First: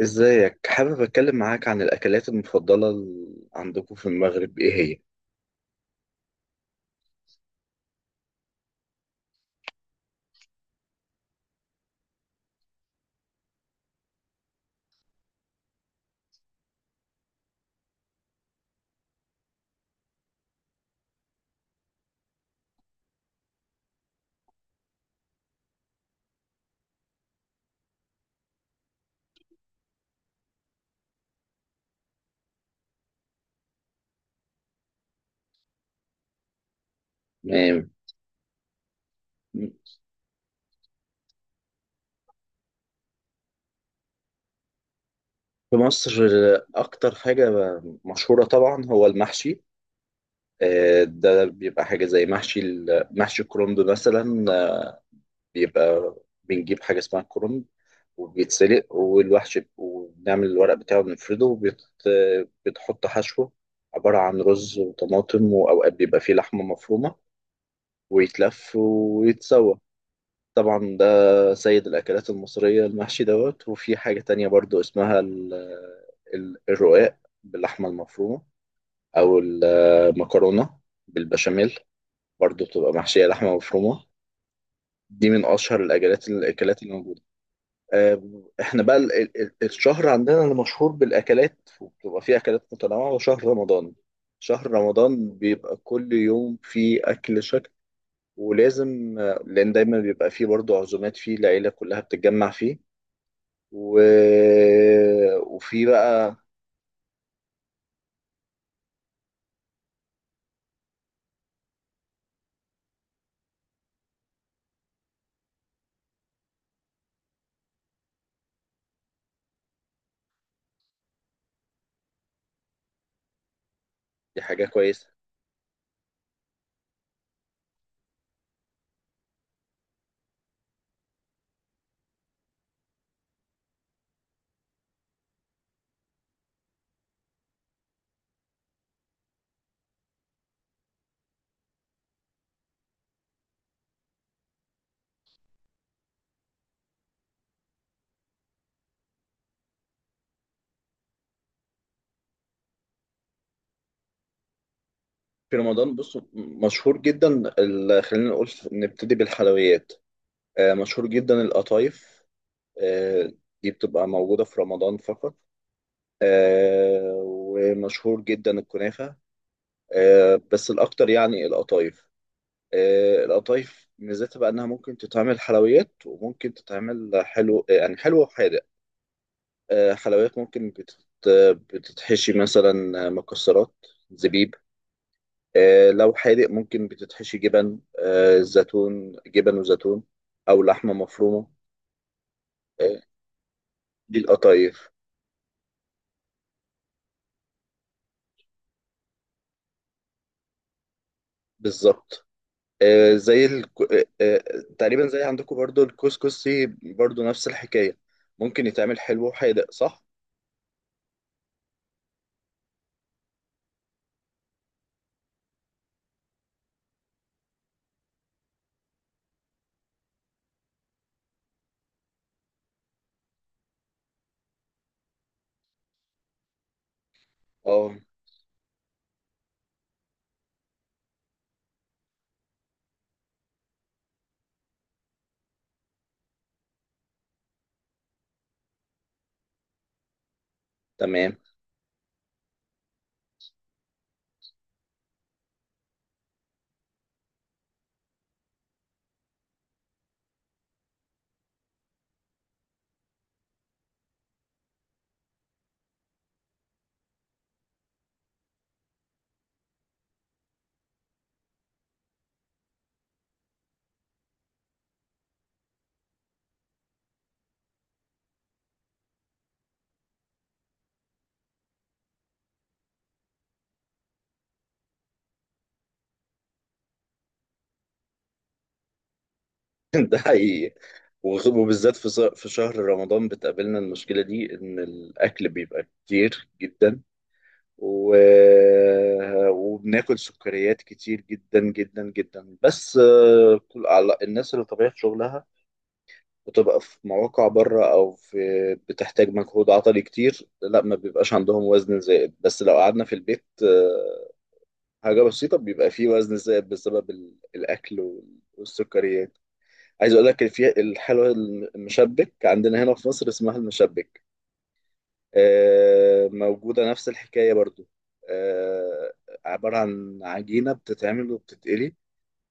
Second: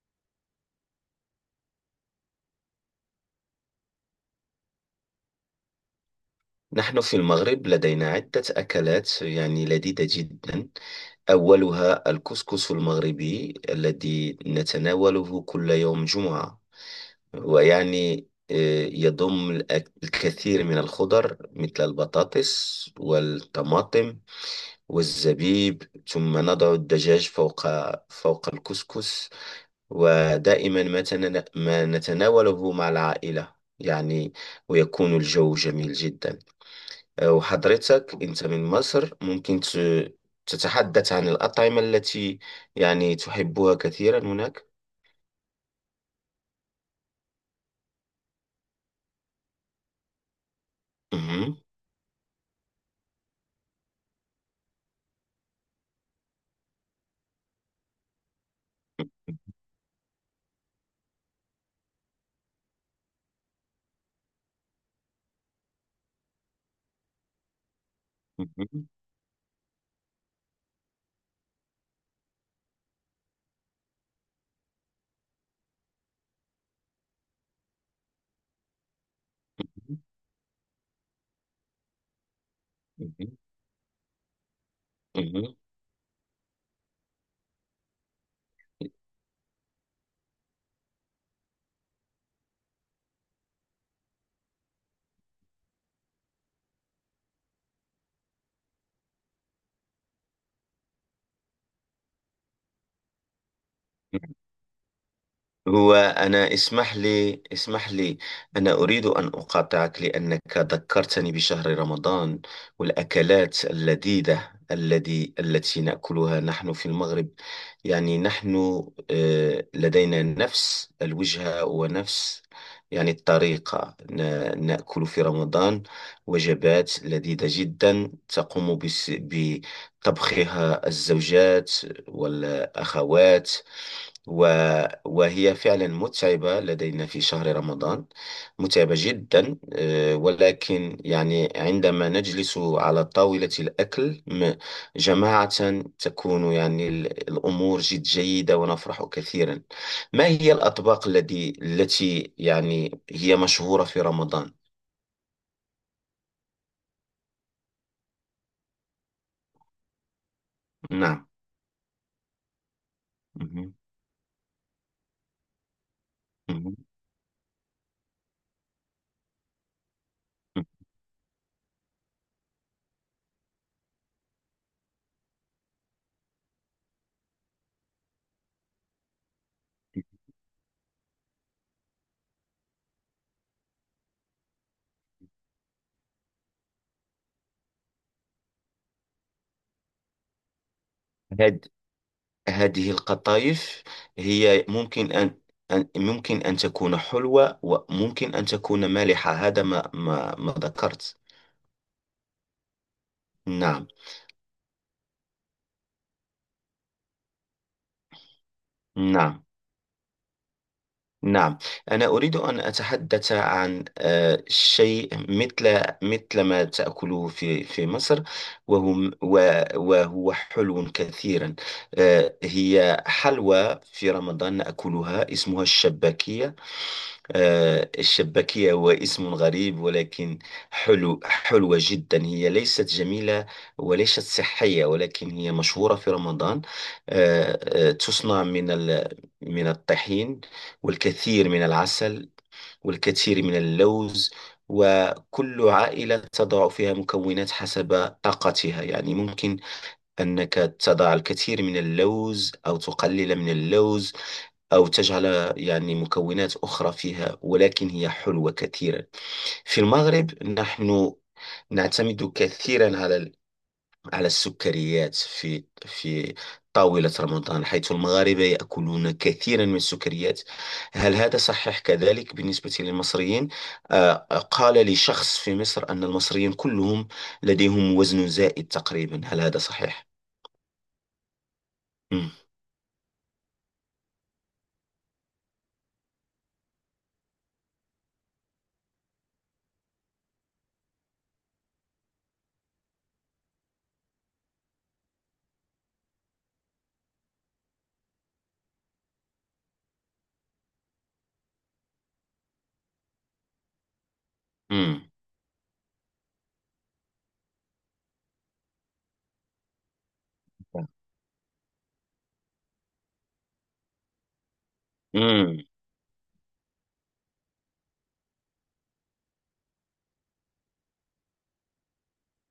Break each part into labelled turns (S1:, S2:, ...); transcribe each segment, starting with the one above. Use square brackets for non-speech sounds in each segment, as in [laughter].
S1: ازيك، حابب اتكلم معاك عن الاكلات المفضله عندكم في المغرب، ايه هي؟
S2: نحن في المغرب لدينا عدة أكلات يعني لذيذة جدا. أولها الكسكس المغربي الذي نتناوله كل يوم جمعة. ويعني يضم الكثير من الخضر مثل البطاطس والطماطم والزبيب، ثم نضع الدجاج فوق الكسكس. ودائما ما نتناوله مع العائلة يعني، ويكون الجو جميل جدا.
S1: يعني
S2: وحضرتك أنت من مصر، ممكن تتحدث عن الأطعمة التي يعني تحبها كثيرا هناك.
S1: في مصر اكتر حاجه مشهوره طبعا هو المحشي. ده
S2: مهم.
S1: بيبقى حاجه زي محشي محشي الكرنب مثلا. بيبقى بنجيب حاجه اسمها الكرنب وبيتسلق والوحش وبنعمل الورق بتاعه بنفرده وبتحط حشوه عبارة عن رز وطماطم وأوقات بيبقى فيه لحمة مفرومة ويتلف
S2: مهم.
S1: ويتسوى. طبعا ده سيد الأكلات المصرية، المحشي دوت. وفي حاجة تانية برضو اسمها الرقاق باللحمة المفرومة أو المكرونة بالبشاميل، برضو بتبقى محشية
S2: مهم.
S1: لحمة مفرومة. دي من
S2: مهم.
S1: أشهر الأكلات اللي موجودة. آه، إحنا
S2: مهم.
S1: بقى الشهر عندنا اللي مشهور بالأكلات وبتبقى فيه أكلات متنوعة هو شهر رمضان. شهر رمضان بيبقى كل يوم فيه أكل شكل. ولازم لأن دايما بيبقى فيه برضو عزومات فيه العيلة كلها بتتجمع فيه. و... وفي
S2: هو
S1: بقى،
S2: أنا اسمح لي اسمح لي، أنا أريد أن أقاطعك لأنك ذكرتني بشهر رمضان والأكلات اللذيذة التي نأكلها نحن في المغرب. يعني نحن لدينا نفس الوجهة ونفس يعني الطريقة،
S1: دي حاجة
S2: نأكل
S1: كويسة.
S2: في رمضان وجبات لذيذة جدا تقوم بطبخها الزوجات والأخوات و... وهي فعلا متعبة لدينا في شهر رمضان، متعبة جدا ولكن يعني عندما نجلس على طاولة الأكل جماعة، تكون يعني الأمور جد جيدة ونفرح كثيرا. ما هي الأطباق التي يعني هي مشهورة في رمضان؟
S1: في رمضان بص، مشهور جدا خلينا نقول نبتدي بالحلويات. مشهور
S2: نعم.
S1: جدا القطايف. آه، دي
S2: مهم.
S1: بتبقى موجودة في رمضان فقط.
S2: مهم.
S1: ومشهور جدا الكنافة. بس الأكتر يعني القطايف. القطايف ميزتها بقى إنها ممكن تتعمل حلويات وممكن تتعمل حلو، يعني حلو وحادق. حلويات ممكن بتتحشي مثلا مكسرات، زبيب. لو حادق ممكن بتتحشي جبن، زيتون، جبن وزيتون، أو لحمة مفرومة.
S2: مهم. هذه
S1: آه،
S2: القطايف
S1: دي
S2: هي
S1: القطايف.
S2: ممكن أن ممكن أن تكون حلوة وممكن أن تكون مالحة، هذا ما ذكرت.
S1: بالظبط. زي
S2: نعم.
S1: تقريبا زي عندكم برضو الكسكسي، برضو نفس الحكاية. ممكن يتعمل حلو
S2: نعم.
S1: وحادق، صح؟
S2: نعم. أنا أريد أن أتحدث عن شيء مثل ما تأكله في مصر، وهو حلو كثيرا. هي حلوى في رمضان نأكلها اسمها الشباكية.
S1: اه،
S2: الشباكية هو اسم غريب، ولكن حلوة جدا، هي ليست جميلة وليست صحية، ولكن هي مشهورة في رمضان. تصنع من من الطحين
S1: تمام.
S2: والكثير من العسل والكثير من اللوز، وكل عائلة تضع فيها مكونات حسب طاقتها، يعني ممكن أنك تضع الكثير من اللوز أو تقلل من اللوز أو تجعل يعني مكونات أخرى فيها، ولكن هي حلوة كثيرا. في المغرب نحن نعتمد كثيرا على على السكريات في طاولة رمضان، حيث المغاربة يأكلون كثيرا من السكريات. هل هذا صحيح كذلك بالنسبة للمصريين؟ آه، قال لي شخص في مصر أن المصريين كلهم لديهم وزن زائد تقريبا، هل هذا
S1: [laughs]
S2: صحيح؟
S1: ده حقيقي. وبالذات
S2: مم.
S1: في شهر رمضان بتقابلنا المشكلة دي، إن الأكل بيبقى كتير جدا. و... وبناكل سكريات كتير جدا جدا جدا. بس الناس اللي طبيعة شغلها بتبقى في مواقع بره او في بتحتاج مجهود عضلي كتير، لا، ما بيبقاش عندهم وزن زائد. بس لو قعدنا في البيت
S2: مم.
S1: حاجة بسيطة، بيبقى فيه وزن زائد بسبب الاكل والسكريات. عايز اقول لك في الحلوى المشبك، عندنا هنا في مصر اسمها المشبك.
S2: مم.
S1: موجودة نفس الحكاية برضو. آه، عبارة عن عجينة بتتعمل وبتتقلي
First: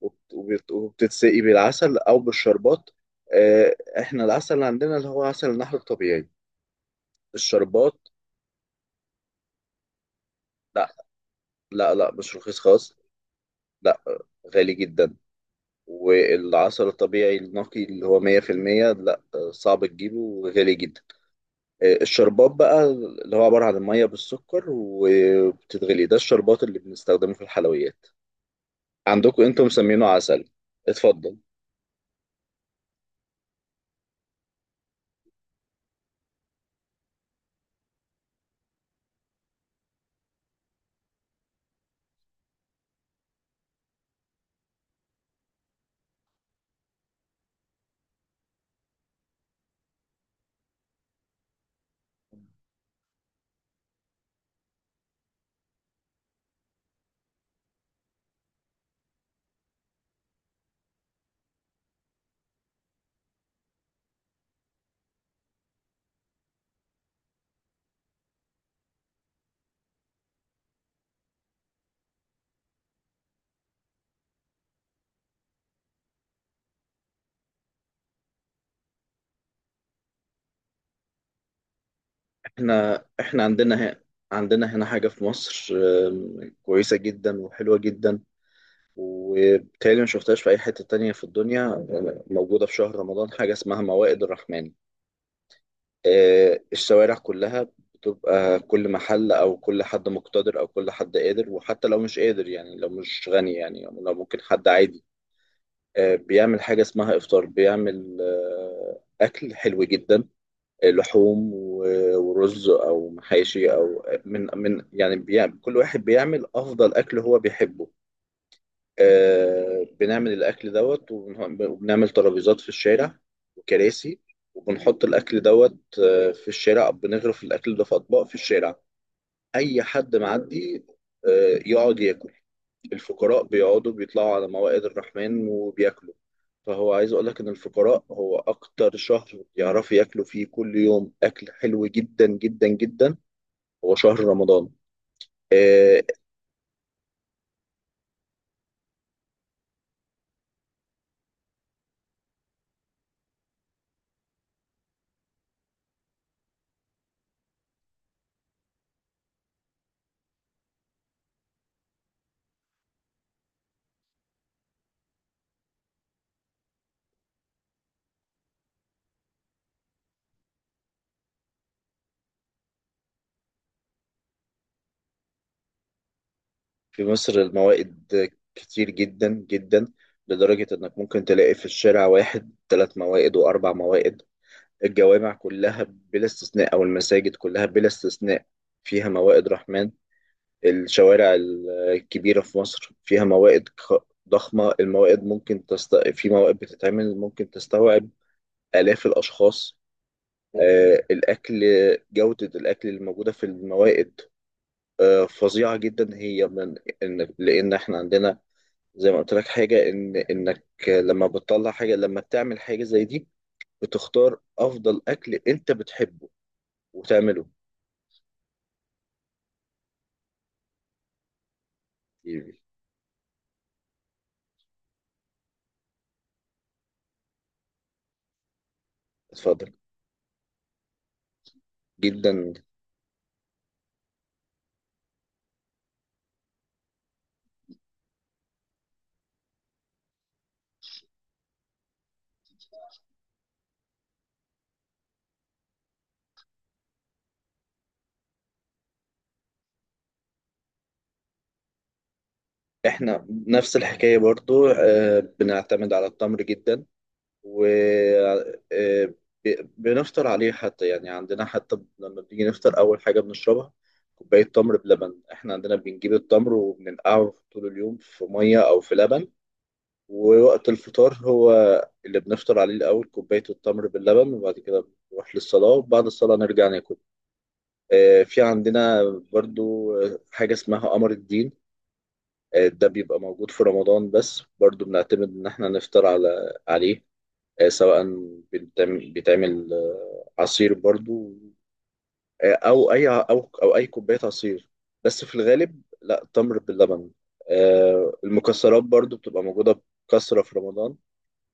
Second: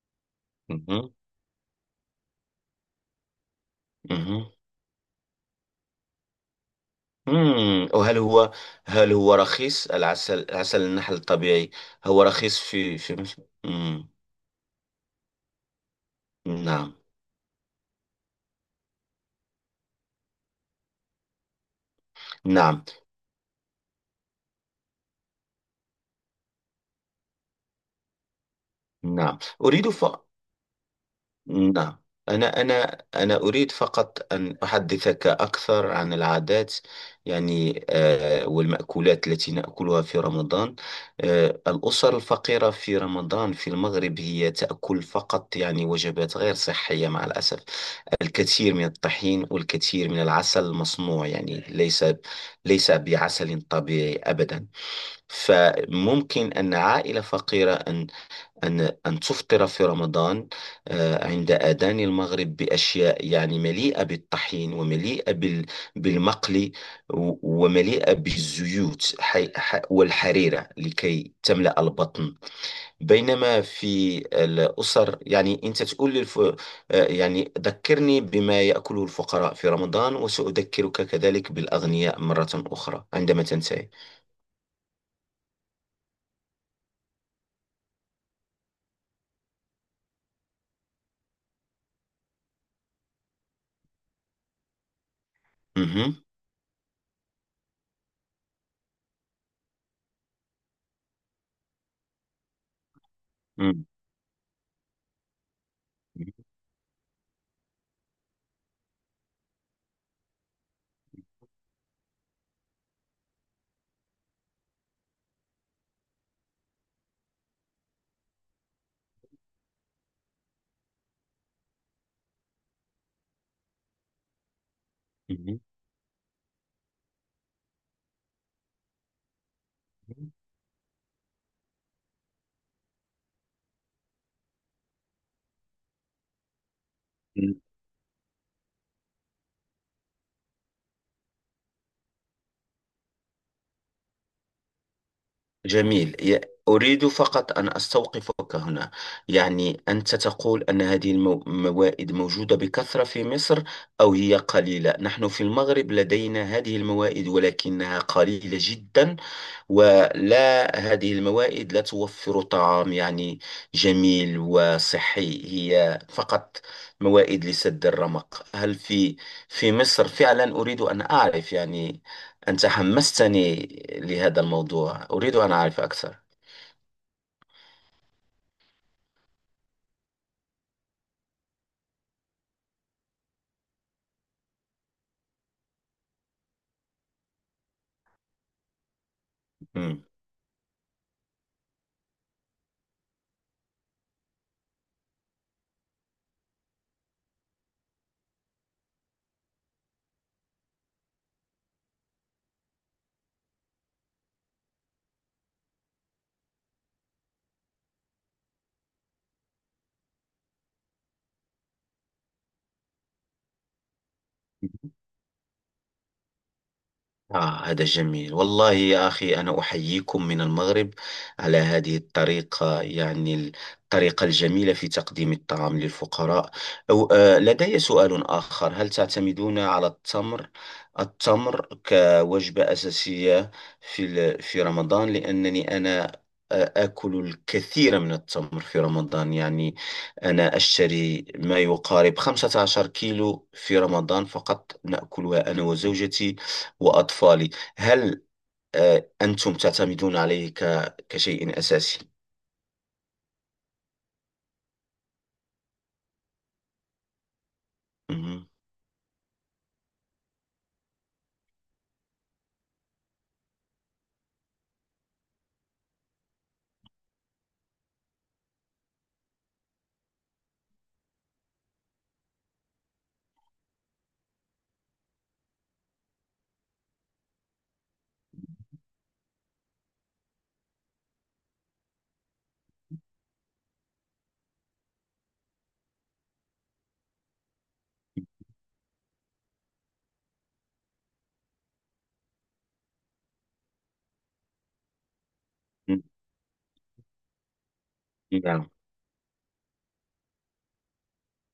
S2: مم.
S1: وبتتسقي بالعسل أو بالشربات. إحنا
S2: مم.
S1: العسل اللي عندنا اللي هو عسل النحل الطبيعي، الشربات.
S2: وهل هو، هل هو رخيص العسل، عسل
S1: لا،
S2: النحل الطبيعي؟
S1: لا، لا،
S2: هو
S1: مش
S2: رخيص
S1: رخيص خالص.
S2: في مصر؟
S1: لا، غالي جدا. والعسل
S2: نعم.
S1: الطبيعي النقي اللي هو 100% لا، صعب تجيبه وغالي جدا. الشربات
S2: نعم.
S1: بقى، اللي هو عبارة عن المية بالسكر وبتتغلي، ده الشربات اللي بنستخدمه في الحلويات.
S2: نعم.
S1: عندكم انتم
S2: أريد
S1: مسمينه
S2: ف
S1: عسل. اتفضل.
S2: نعم. أنا أريد فقط أن أحدثك أكثر عن العادات، يعني والمأكولات التي نأكلها في رمضان. الأسر الفقيرة في رمضان في المغرب هي تأكل فقط يعني وجبات غير صحية مع الأسف، الكثير من الطحين والكثير من العسل المصنوع، يعني ليس بعسل طبيعي أبدا. فممكن أن عائلة فقيرة أن أن أن تفطر في رمضان عند آذان المغرب بأشياء يعني مليئة بالطحين ومليئة بالمقلي و- ومليئة بالزيوت، والحريرة لكي تملأ البطن. بينما في الأسر يعني أنت تقول يعني ذكرني بما يأكله الفقراء في رمضان، وسأذكرك كذلك بالأغنياء مرة
S1: احنا
S2: أخرى
S1: احنا
S2: عندما
S1: عندنا
S2: تنتهي.
S1: هنا عندنا هنا حاجة في مصر، كويسة جدا وحلوة جدا، وبالتالي ما شفتهاش في أي حتة تانية في الدنيا. موجودة في شهر رمضان، حاجة اسمها موائد الرحمن.
S2: مهم.
S1: الشوارع كلها بتبقى كل محل أو كل حد مقتدر أو كل حد قادر، وحتى لو مش قادر، يعني لو مش غني، يعني
S2: مم.
S1: لو ممكن حد عادي. بيعمل حاجة اسمها إفطار، بيعمل أكل حلو جدا. لحوم ورز او محاشي او من يعني بيعمل، كل واحد بيعمل افضل اكل هو بيحبه. بنعمل الاكل دوت، وبنعمل ترابيزات في الشارع وكراسي، وبنحط الاكل
S2: مهم.
S1: دوت في الشارع، بنغرف الاكل ده في اطباق في الشارع. اي حد معدي يقعد ياكل. الفقراء بيقعدوا بيطلعوا على موائد الرحمن وبياكلوا. فهو عايز اقول لك ان
S2: مهم.
S1: الفقراء، هو اكتر شهر يعرفوا ياكلوا فيه كل يوم اكل حلو جدا جدا جدا هو شهر رمضان. آه،
S2: جميل أريد فقط أن أستوقفك هنا، يعني أنت تقول أن هذه الموائد موجودة بكثرة في مصر أو هي قليلة؟ نحن في المغرب لدينا هذه الموائد ولكنها قليلة جدا، ولا هذه الموائد لا توفر طعام يعني جميل وصحي، هي فقط موائد لسد الرمق. هل في مصر فعلا؟ أريد أن أعرف، يعني أنت حمستني لهذا الموضوع، أريد أن أعرف أكثر.
S1: في مصر الموائد كتير جدا جدا، لدرجة انك ممكن تلاقي في الشارع واحد ثلاث موائد واربع موائد. الجوامع كلها بلا استثناء او المساجد كلها بلا استثناء فيها موائد رحمن. الشوارع الكبيرة في مصر فيها موائد ضخمة. الموائد ممكن في موائد بتتعمل ممكن تستوعب آلاف الأشخاص. الأكل، جودة الأكل اللي موجودة في الموائد فظيعة جدا، هي من لأن إحنا عندنا، زي ما قلت لك، حاجة، إنك لما بتطلع حاجة، لما بتعمل حاجة زي دي، بتختار
S2: مم.
S1: أفضل أكل أنت بتحبه وتعمله.
S2: هذا جميل والله يا أخي، أنا أحييكم من المغرب على هذه الطريقة، يعني الطريقة الجميلة في تقديم الطعام للفقراء. أو لدي سؤال آخر، هل تعتمدون
S1: اتفضل.
S2: على التمر
S1: جدا.
S2: كوجبة أساسية في رمضان؟ لأنني أنا آكل الكثير من التمر في رمضان، يعني أنا أشتري ما يقارب 15 كيلو في رمضان فقط، نأكلها أنا وزوجتي وأطفالي. هل أنتم تعتمدون عليه كشيء أساسي؟
S1: احنا نفس الحكاية برضو. بنعتمد على التمر جدا و
S2: مهم.
S1: آه، بنفطر عليه، حتى يعني عندنا، حتى لما بنيجي نفطر أول حاجة بنشربها كوباية تمر بلبن. احنا عندنا بنجيب التمر وبننقعه طول اليوم في مية أو في لبن، ووقت الفطار هو اللي بنفطر عليه الأول كوباية التمر باللبن، وبعد كده بنروح للصلاة، وبعد الصلاة نرجع ناكل. في عندنا برضو حاجة اسمها قمر الدين. ده بيبقى موجود في رمضان بس، برضو بنعتمد إن إحنا نفطر عليه. سواء بيتعمل بيتعمل، عصير برضو، أو أي كوباية عصير، بس في الغالب، لا، تمر باللبن.
S2: نعم.
S1: المكسرات برضو بتبقى موجودة بكثرة في رمضان،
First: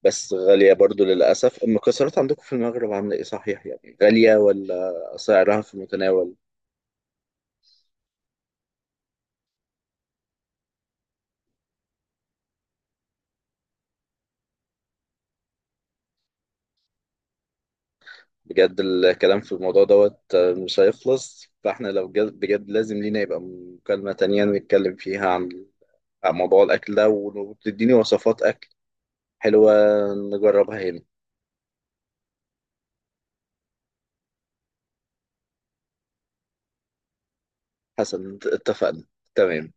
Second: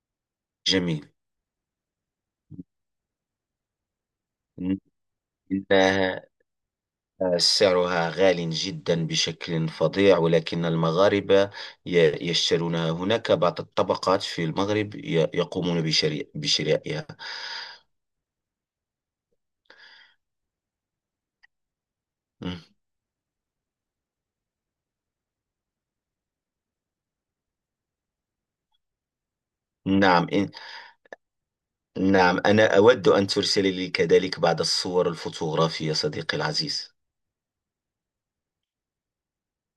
S1: بس غالية
S2: جميل،
S1: برضو للأسف. المكسرات عندكم في المغرب عاملة إيه؟ صحيح يعني، غالية ولا سعرها في
S2: إنها
S1: المتناول؟
S2: سعرها غال جدا بشكل فظيع، ولكن المغاربة يشترونها، هناك بعض الطبقات في المغرب يقومون بشرائها.
S1: بجد الكلام في الموضوع دوت مش هيخلص، فاحنا لو جد
S2: مم.
S1: بجد لازم لينا يبقى مكالمة تانية نتكلم فيها عن موضوع الأكل ده، وتديني وصفات أكل حلوة
S2: نعم
S1: نجربها هنا.
S2: نعم، أنا أود أن ترسل لي كذلك بعض الصور الفوتوغرافية، صديقي العزيز.
S1: حسن، اتفقنا. تمام.